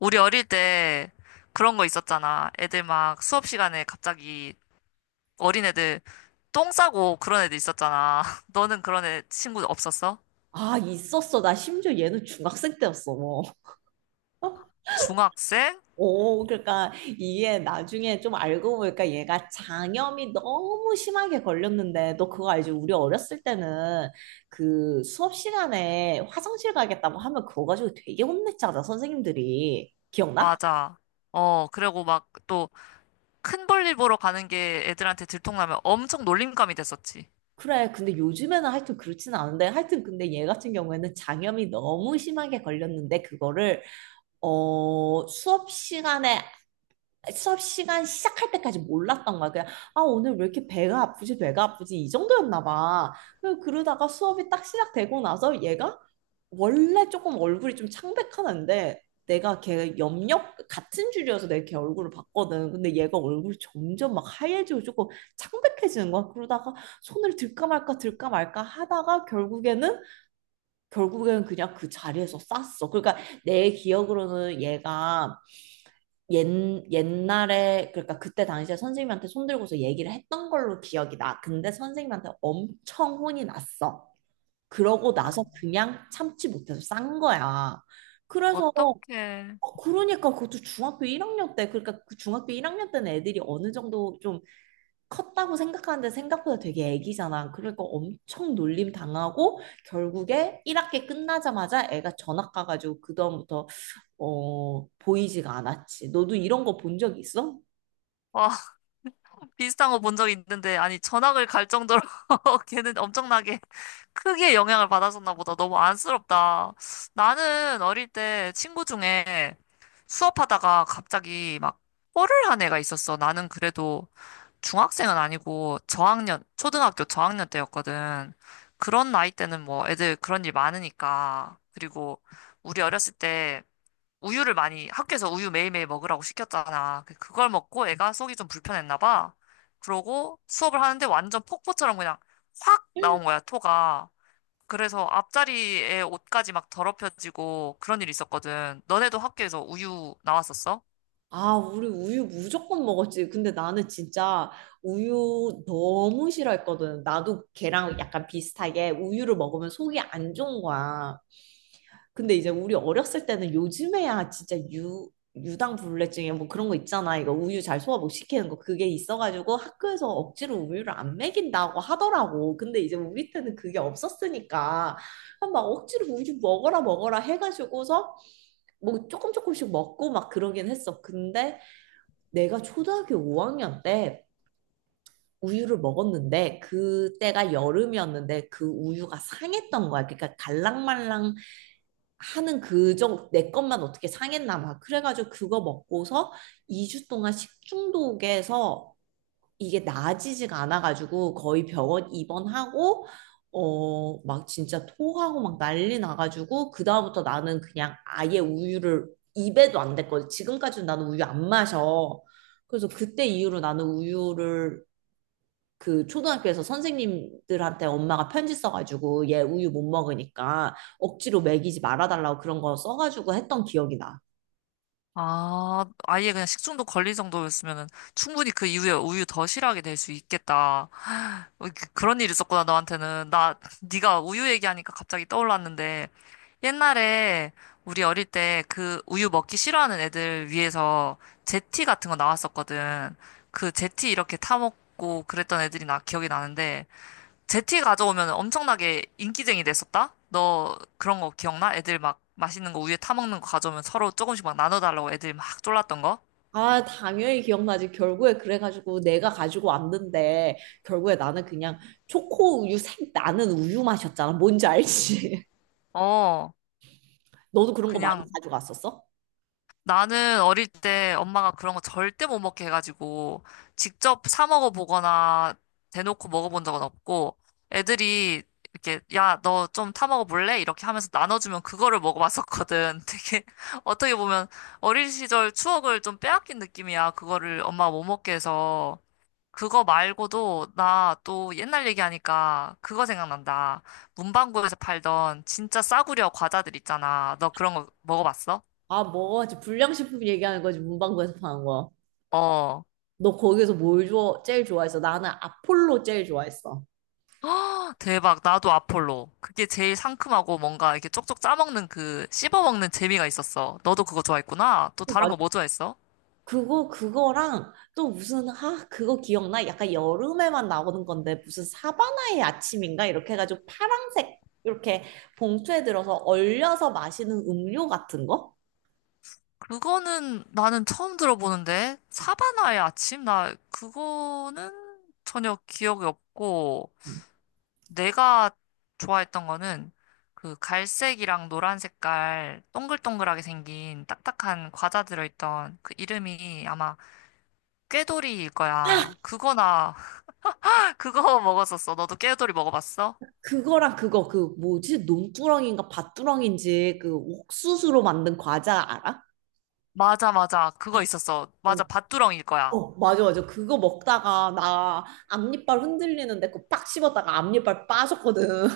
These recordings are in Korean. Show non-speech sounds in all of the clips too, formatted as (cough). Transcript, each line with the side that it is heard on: left: 우리 어릴 때 그런 거 있었잖아. 애들 막 수업 시간에 갑자기 어린애들 똥 싸고 그런 애들 있었잖아. (laughs) 너는 그런 애 친구 없었어?
right: 아, 있었어. 나 심지어 얘는 중학생 때였어. 뭐. (laughs)
left: 중학생?
right: 오, 그러니까 이게 나중에 좀 알고 보니까 얘가 장염이 너무 심하게 걸렸는데, 너 그거 알지? 우리 어렸을 때는 그 수업 시간에 화장실 가겠다고 하면 그거 가지고 되게 혼냈잖아, 선생님들이. 기억나?
left: 맞아. 어, 그리고 막 또 큰 볼일 보러 가는 게 애들한테 들통나면 엄청 놀림감이 됐었지.
right: 그래. 근데 요즘에는 하여튼 그렇진 않은데, 하여튼 근데 얘 같은 경우에는 장염이 너무 심하게 걸렸는데, 그거를 수업 시간에 수업 시간 시작할 때까지 몰랐던 거야. 그냥, 아, 오늘 왜 이렇게 배가 아프지, 배가 아프지, 이 정도였나 봐. 그래서 그러다가 수업이 딱 시작되고 나서 얘가 원래 조금 얼굴이 좀 창백하는데 내가 걔 염력 같은 줄이어서 내가 걔 얼굴을 봤거든. 근데 얘가 얼굴이 점점 막 하얘지고 조금 창백해지는 거야. 그러다가 손을 들까 말까 들까 말까 하다가 결국에는 그냥 그 자리에서 쌌어. 그러니까 내 기억으로는 얘가 옛, 옛날에 그러니까 그때 당시에 선생님한테 손들고서 얘기를 했던 걸로 기억이 나. 근데 선생님한테 엄청 혼이 났어. 그러고 나서
left: 아.
right: 그냥 참지 못해서 싼 거야. 그래서
left: 어떡해.
right: 그러니까 그것도 중학교 1학년 때 그러니까 그 중학교 1학년 때는 애들이 어느 정도 좀 컸다고 생각하는데 생각보다 되게 애기잖아. 그러니까 엄청 놀림 당하고 결국에 1학기 끝나자마자 애가 전학 가가지고 그다음부터 보이지가 않았지. 너도 이런 거 본 적 있어?
left: 와, 비슷한 거 본 적 있는데, 아니, 전학을 갈 정도로 (laughs) 걔는 엄청나게 크게 영향을 받았었나 보다. 너무 안쓰럽다. 나는 어릴 때 친구 중에 수업하다가 갑자기 막 뽀를 한 애가 있었어. 나는 그래도 중학생은 아니고 저학년, 초등학교 저학년 때였거든. 그런 나이 때는 뭐 애들 그런 일 많으니까. 그리고 우리 어렸을 때 우유를 많이 학교에서 우유 매일매일 먹으라고 시켰잖아. 그걸 먹고 애가 속이 좀 불편했나 봐. 그러고 수업을 하는데 완전 폭포처럼 그냥 확 나온 거야, 토가. 그래서 앞자리에 옷까지 막 더럽혀지고 그런 일이 있었거든. 너네도 학교에서 우유 나왔었어?
right: 아, 우리 우유 무조건 먹었지. 근데 나는 진짜 우유 너무 싫어했거든. 나도 걔랑 약간 비슷하게 우유를 먹으면 속이 안 좋은 거야. 근데 이제 우리 어렸을 때는 요즘에야 진짜 유 유당불내증에 뭐 그런 거 있잖아. 이거 우유 잘 소화 못 시키는 거 그게 있어가지고 학교에서 억지로 우유를 안 먹인다고 하더라고. 근데 이제 우리 때는 그게 없었으니까 막 억지로 우유 먹어라 먹어라 해가지고서 뭐 조금 조금씩 먹고 막 그러긴 했어. 근데 내가 초등학교 5학년 때 우유를 먹었는데 그때가 여름이었는데 그 우유가 상했던 거야. 그러니까 갈랑말랑 하는 그 정, 내 것만 어떻게 상했나 막. 그래가지고 그거 먹고서 2주 동안 식중독에서 이게 나아지지가 않아가지고 거의 병원 입원하고, 막 진짜 토하고 막 난리 나가지고, 그다음부터 나는 그냥 아예 우유를 입에도 안 댔거든. 지금까지는 나는 우유 안 마셔. 그래서 그때 이후로 나는 우유를 그 초등학교에서 선생님들한테 엄마가 편지 써가지고 얘 우유 못 먹으니까 억지로 먹이지 말아달라고 그런 거 써가지고 했던 기억이 나.
left: 아, 아예 그냥 식중독 걸릴 정도였으면은 충분히 그 이후에 우유 더 싫어하게 될 수 있겠다. 어, 그런 일이 있었구나, 너한테는. 나, 네가 우유 얘기하니까 갑자기 떠올랐는데, 옛날에 우리 어릴 때 그 우유 먹기 싫어하는 애들 위해서 제티 같은 거 나왔었거든. 그 제티 이렇게 타먹고 그랬던 애들이 나 기억이 나는데, 제티 가져오면 엄청나게 인기쟁이 됐었다? 너 그런 거 기억나? 애들 막 맛있는 거 우유에 타먹는 거 가져오면 서로 조금씩 막 나눠달라고 애들 막 졸랐던 거?
right: 아, 당연히 기억나지. 결국에 그래가지고 내가 가지고 왔는데 결국에 나는 그냥 초코 우유 색 나는 우유 맛이었잖아. 뭔지 알지?
left: 어,
right: (laughs) 너도 그런 거 많이
left: 그냥.
right: 가져갔었어?
left: 나는 어릴 때 엄마가 그런 거 절대 못 먹게 해가지고 직접 사 먹어보거나 대놓고 먹어본 적은 없고 애들이 이렇게 야, 너 좀 타 먹어볼래? 이렇게 하면서 나눠주면 그거를 먹어봤었거든. (laughs) 되게 어떻게 보면 어린 시절 추억을 좀 빼앗긴 느낌이야. 그거를 엄마가 못 먹게 해서. 그거 말고도 나 또 옛날 얘기하니까 그거 생각난다. 문방구에서 팔던 진짜 싸구려 과자들 있잖아. 너 그런 거 먹어봤어?
right: 아, 뭐지? 불량식품 얘기하는 거지. 문방구에서 파는 거.
left: 어.
right: 너 거기서 뭘 좋아, 제일 좋아했어? 나는 아폴로 제일 좋아했어.
left: 아, 대박. 나도 아폴로. 그게 제일 상큼하고 뭔가 이렇게 쪽쪽 짜먹는 그 씹어먹는 재미가 있었어. 너도 그거 좋아했구나. 또 다른 거 뭐 좋아했어?
right: 그거랑 또 무슨 아 그거 기억나? 약간 여름에만 나오는 건데 무슨 사바나의 아침인가 이렇게 해가지고 파란색 이렇게 봉투에 들어서 얼려서 마시는 음료 같은 거?
left: 그거는 나는 처음 들어보는데. 사바나의 아침? 나 그거는 전혀 기억이 없고.
right: 음.
left: 내가 좋아했던 거는 그 갈색이랑 노란 색깔 동글동글하게 생긴 딱딱한 과자 들어있던 그 이름이 아마 꾀돌이일 거야. 그거나 그거 먹었었어. 너도 깨우돌이 먹어봤어?
right: 그거랑 그거 그 뭐지 논두렁인가 밭두렁인지 그 옥수수로 만든 과자 알아?
left: 맞아, 맞아. 그거 있었어.
right: 어,
left: 맞아, 밭두렁일 거야.
right: 어 맞아 맞아 그거 먹다가 나 앞니빨 흔들리는데 그거 빡 씹었다가 앞니빨 빠졌거든.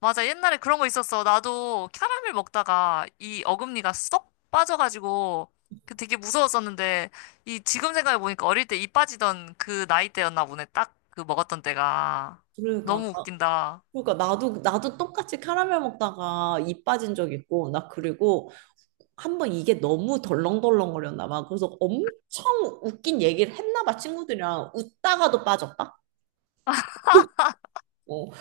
left: 맞아, 옛날에 그런 거 있었어. 나도 캐러멜 먹다가 이 어금니가 쏙 빠져가지고 그 되게 무서웠었는데 이 지금 생각해보니까 어릴 때 이 빠지던 그 나이 때였나 보네. 딱 그 먹었던 때가.
right: (laughs) 그러니까
left: 너무 웃긴다.
right: 그러니까 나도 나도 똑같이 카라멜 먹다가 입 빠진 적 있고 나 그리고 한 번 이게 너무 덜렁덜렁거렸나 봐. 그래서 엄청 웃긴 얘기를 했나 봐 친구들이랑 웃다가도 빠졌다. 어.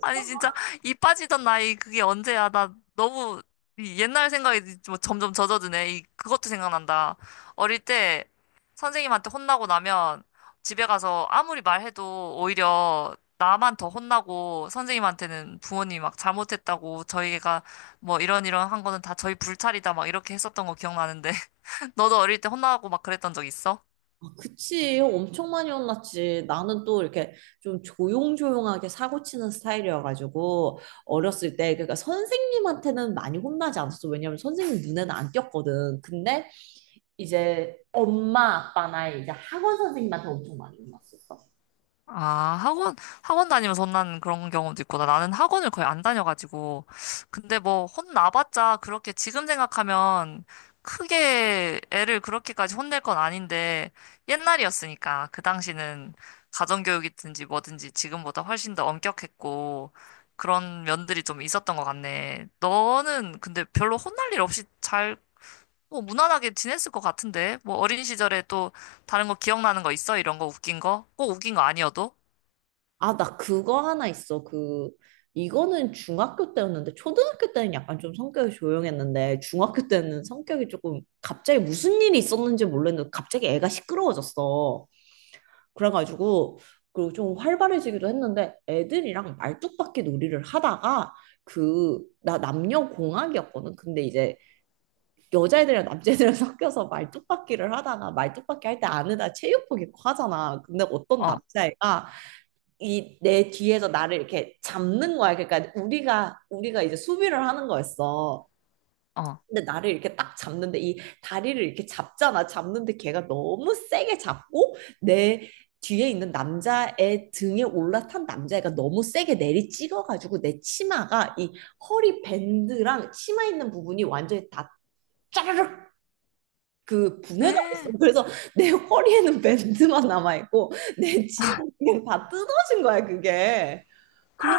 left: 아니 진짜 이 빠지던 나이 그게 언제야? 나 너무 이 옛날 생각이 뭐 점점 젖어드네. 이 그것도 생각난다. 어릴 때 선생님한테 혼나고 나면 집에 가서 아무리 말해도 오히려 나만 더 혼나고 선생님한테는 부모님이 막 잘못했다고 저희가 뭐 이런 한 거는 다 저희 불찰이다 막 이렇게 했었던 거 기억나는데 (laughs) 너도 어릴 때 혼나고 막 그랬던 적 있어?
right: 아, 그치 엄청 많이 혼났지. 나는 또 이렇게 좀 조용조용하게 사고 치는 스타일이어가지고 어렸을 때 그러니까 선생님한테는 많이 혼나지 않았어. 왜냐면 선생님 눈에는 안 띄었거든. 근데 이제 엄마 아빠나 이제 학원 선생님한테 엄청 많이 혼났었어.
left: 아, 학원, 학원 다니면서 혼나는 그런 경우도 있구나. 나는 학원을 거의 안 다녀가지고. 근데 뭐, 혼나봤자 그렇게 지금 생각하면 크게 애를 그렇게까지 혼낼 건 아닌데, 옛날이었으니까. 그 당시는 가정교육이든지 뭐든지 지금보다 훨씬 더 엄격했고, 그런 면들이 좀 있었던 것 같네. 너는 근데 별로 혼날 일 없이 잘, 뭐, 무난하게 지냈을 것 같은데? 뭐, 어린 시절에 또 다른 거 기억나는 거 있어? 이런 거 웃긴 거? 꼭 웃긴 거 아니어도?
right: 아, 나 그거 하나 있어. 그, 이거는 중학교 때였는데, 초등학교 때는 약간 좀 성격이 조용했는데, 중학교 때는 성격이 조금 갑자기 무슨 일이 있었는지 몰랐는데, 갑자기 애가 시끄러워졌어. 그래가지고, 그리고 좀 활발해지기도 했는데, 애들이랑 말뚝박기 놀이를 하다가, 그, 나 남녀공학이었거든. 근데 이제 여자애들이랑 남자애들이랑 (laughs) 섞여서 말뚝박기를 하다가, 말뚝박기 할 때 안에다 체육복 입고 하잖아. 근데 어떤
left: 어,
right: 남자애가, 이 내 뒤에서 나를 이렇게 잡는 거야. 그러니까 우리가 이제 수비를 하는 거였어.
left: 어.
right: 근데 나를 이렇게 딱 잡는데 이 다리를 이렇게 잡잖아. 잡는데 걔가 너무 세게 잡고 내 뒤에 있는 남자의 등에 올라탄 남자애가 너무 세게 내리 찍어가지고 내 치마가 이 허리 밴드랑 치마 있는 부분이 완전히 다 짜르륵 그 분해가 됐어.
left: 에
right: 그래서 내 허리에는 밴드만 남아있고 내 치마 그냥 다 뜯어진 거야 그게. 그래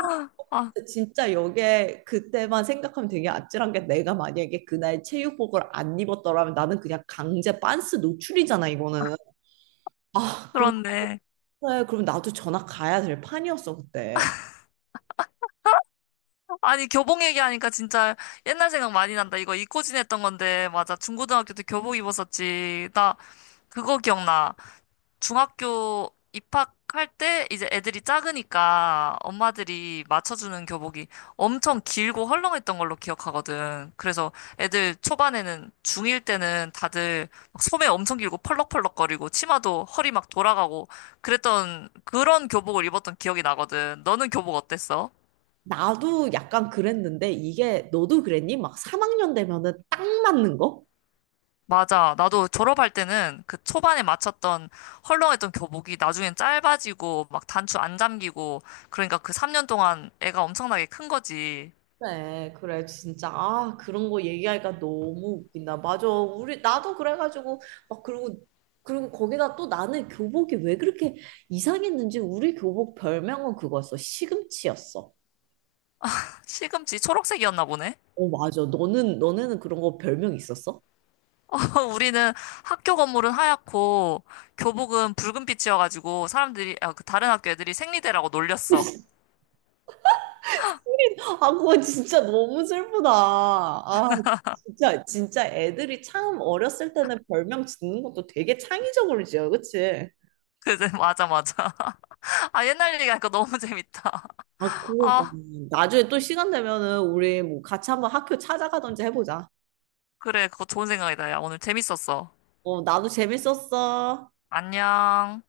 left: 아,
right: 진짜 기게 그때만 생각하면 되게 아찔한 게 내가 만약에 그날 체육복을 안 입었더라면 나는 그냥 강제 빤스 노출이잖아 이거는. 아 그럼
left: 그렇네.
right: 그래, 그럼 나도 전학 가야 될 판이었어 그때.
left: 아니, 교복 얘기하니까 진짜 옛날 생각 많이 난다. 이거 입고 지냈던 건데, 맞아. 중고등학교 때 교복 입었었지. 나 그거 기억나. 중학교 입학할 때 이제 애들이 작으니까 엄마들이 맞춰주는 교복이 엄청 길고 헐렁했던 걸로 기억하거든. 그래서 애들 초반에는 중일 때는 다들 막 소매 엄청 길고 펄럭펄럭거리고 치마도 허리 막 돌아가고 그랬던 그런 교복을 입었던 기억이 나거든. 너는 교복 어땠어?
right: 나도 약간 그랬는데 이게 너도 그랬니? 막 3학년 되면은 딱 맞는 거?
left: 맞아. 나도 졸업할 때는 그 초반에 맞췄던 헐렁했던 교복이 나중엔 짧아지고 막 단추 안 잠기고 그러니까 그 3년 동안 애가 엄청나게 큰 거지.
right: 네, 그래, 진짜. 아, 그런 거 얘기하니까 너무 웃긴다. 맞아. 우리, 나도 그래가지고, 막, 그리고, 거기다 또 나는 교복이 왜 그렇게 이상했는지 우리 교복 별명은 그거였어. 시금치였어.
left: 시금치 초록색이었나 보네.
right: 어, 맞아. 너는, 너네는 그런 거 별명 있었어?
left: (laughs) 우리는 학교 건물은 하얗고 교복은 붉은빛이어가지고 사람들이 아, 그 다른 학교 애들이 생리대라고 놀렸어.
right: (laughs) 아, 그거 진짜 너무 슬프다. 아, 진짜, 진짜 애들이 참 어렸을 때는 별명 짓는 것도 되게 창의적으로 지어, 그치?
left: 그래 (laughs) 맞아 맞아. (laughs) 아 옛날 얘기하니까 너무 (laughs) 재밌다.
right: 아, 그러니까.
left: 아
right: 나중에 또 시간 되면은 우리 뭐 같이 한번 학교 찾아가든지 해보자.
left: 그래 그거 좋은 생각이다. 야 오늘 재밌었어.
right: 어, 나도 재밌었어.
left: 안녕.